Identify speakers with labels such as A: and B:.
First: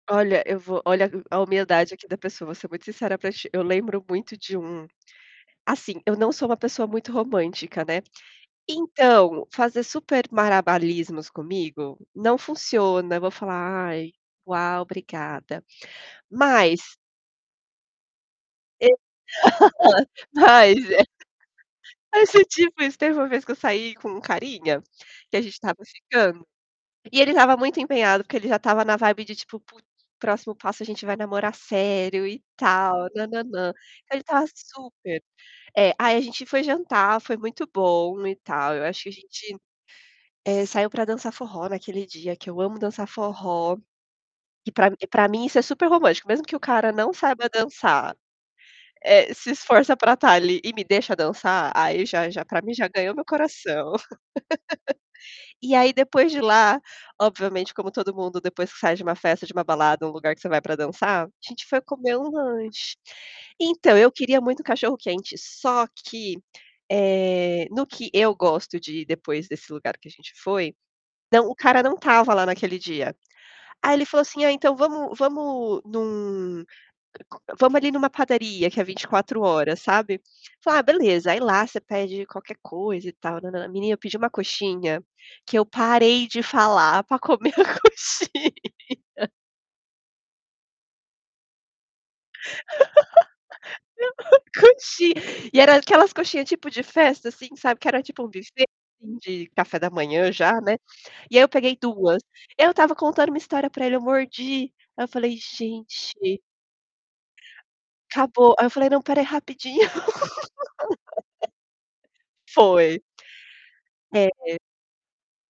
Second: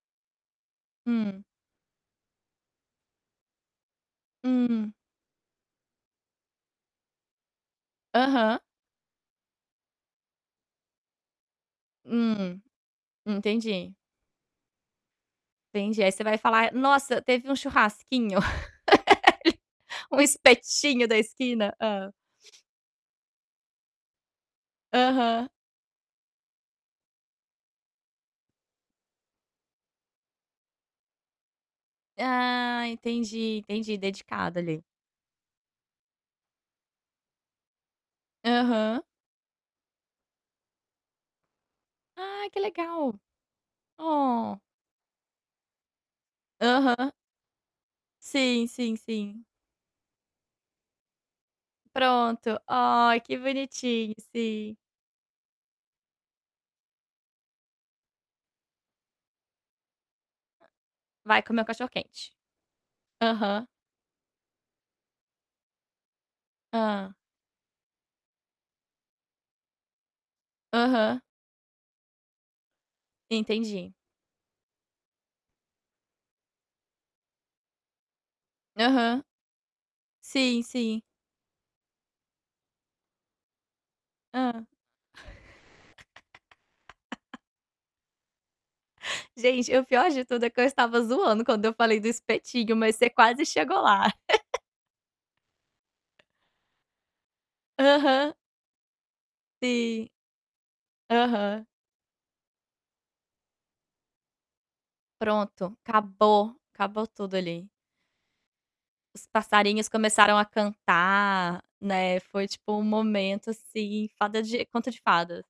A: Olha, eu vou olha a
B: Hum.
A: humildade aqui da pessoa, vou ser muito sincera para ti, eu lembro muito de um,
B: Hum.
A: assim, eu não sou uma pessoa muito romântica, né.
B: Aham.
A: Então, fazer super malabarismos comigo, não
B: Hum,
A: funciona, eu vou falar:
B: entendi.
A: "Ai, uau obrigada".
B: Entendi aí você vai falar:
A: Mas
B: "Nossa teve um churrasquinho,
A: E
B: um
A: Mas é
B: espetinho da esquina." Hã?
A: Mas é tipo isso, teve uma vez que eu saí com carinha, que a
B: Aham.
A: gente estava ficando, e ele estava muito empenhado, porque ele já estava na vibe de tipo "Putz, próximo passo a gente vai namorar sério e
B: Ah,
A: tal
B: entendi,
A: nãnãnã". Então
B: entendi
A: ele estava
B: dedicado ali.
A: super é, aí a gente foi jantar, foi muito bom e tal, eu
B: Aham.
A: acho que a gente, eh, saiu para dançar forró naquele dia
B: Ai
A: que
B: que
A: eu amo dançar
B: legal,
A: forró,
B: oh.
A: que para m para mim isso é super romântico, mesmo que o cara
B: Aham.
A: não saiba dançar,
B: Sim, sim,
A: eh,
B: sim.
A: se esforça para estar ali e me deixa dançar, aí já já
B: Pronto,
A: para mim já ganhou
B: ai
A: meu
B: que
A: coração.
B: bonitinho sim.
A: E aí depois de lá, obviamente como todo mundo depois que você sai de uma festa, de uma balada, uma lugar que você vai para dançar, a
B: Vai comer
A: gente
B: o
A: foi
B: cachorro quente.
A: comer um lanche.
B: Aham.
A: Então eu queria muito cachorro quente só que,
B: Hã.
A: eh, no que eu gosto de ir depois desse lugar que a gente foi,
B: Aham.
A: não o cara não estava lá naquele dia.
B: Entendi.
A: Aí ele falou assim: "Ah então vamos vamos num vamos ali numa padaria que é vinte e
B: Aham.
A: quatro horas", sabe?
B: Sim,
A: Falei: "Ah
B: sim.
A: beleza, aí lá você pede qualquer coisa e tal", menina pediu uma
B: Hã.
A: coxinha, que eu parei de falar para comer a coxinha.
B: Gente, o pior de tudo é que eu estava zoando quando eu falei do espetinho mas você quase chegou lá.
A: Coxinha, e era aquelas coxinha tipo de festa assim, sabe, que era tipo um
B: Aham.
A: buffet de café da
B: Sim.
A: manhã já, né. E aí eu
B: Aham.
A: peguei 2, eu estava contando uma história para ele eu mordi, aí eu falei:
B: Pronto,
A: "Gente"
B: acabou, acabou tudo ali.
A: Acabou, aí eu falei: "Não, espera aí
B: Os
A: rapidinho."
B: passarinhos começaram a cantar, né, foi tipo um
A: Foi.
B: momento, assim, fada
A: É.
B: de conta de fada.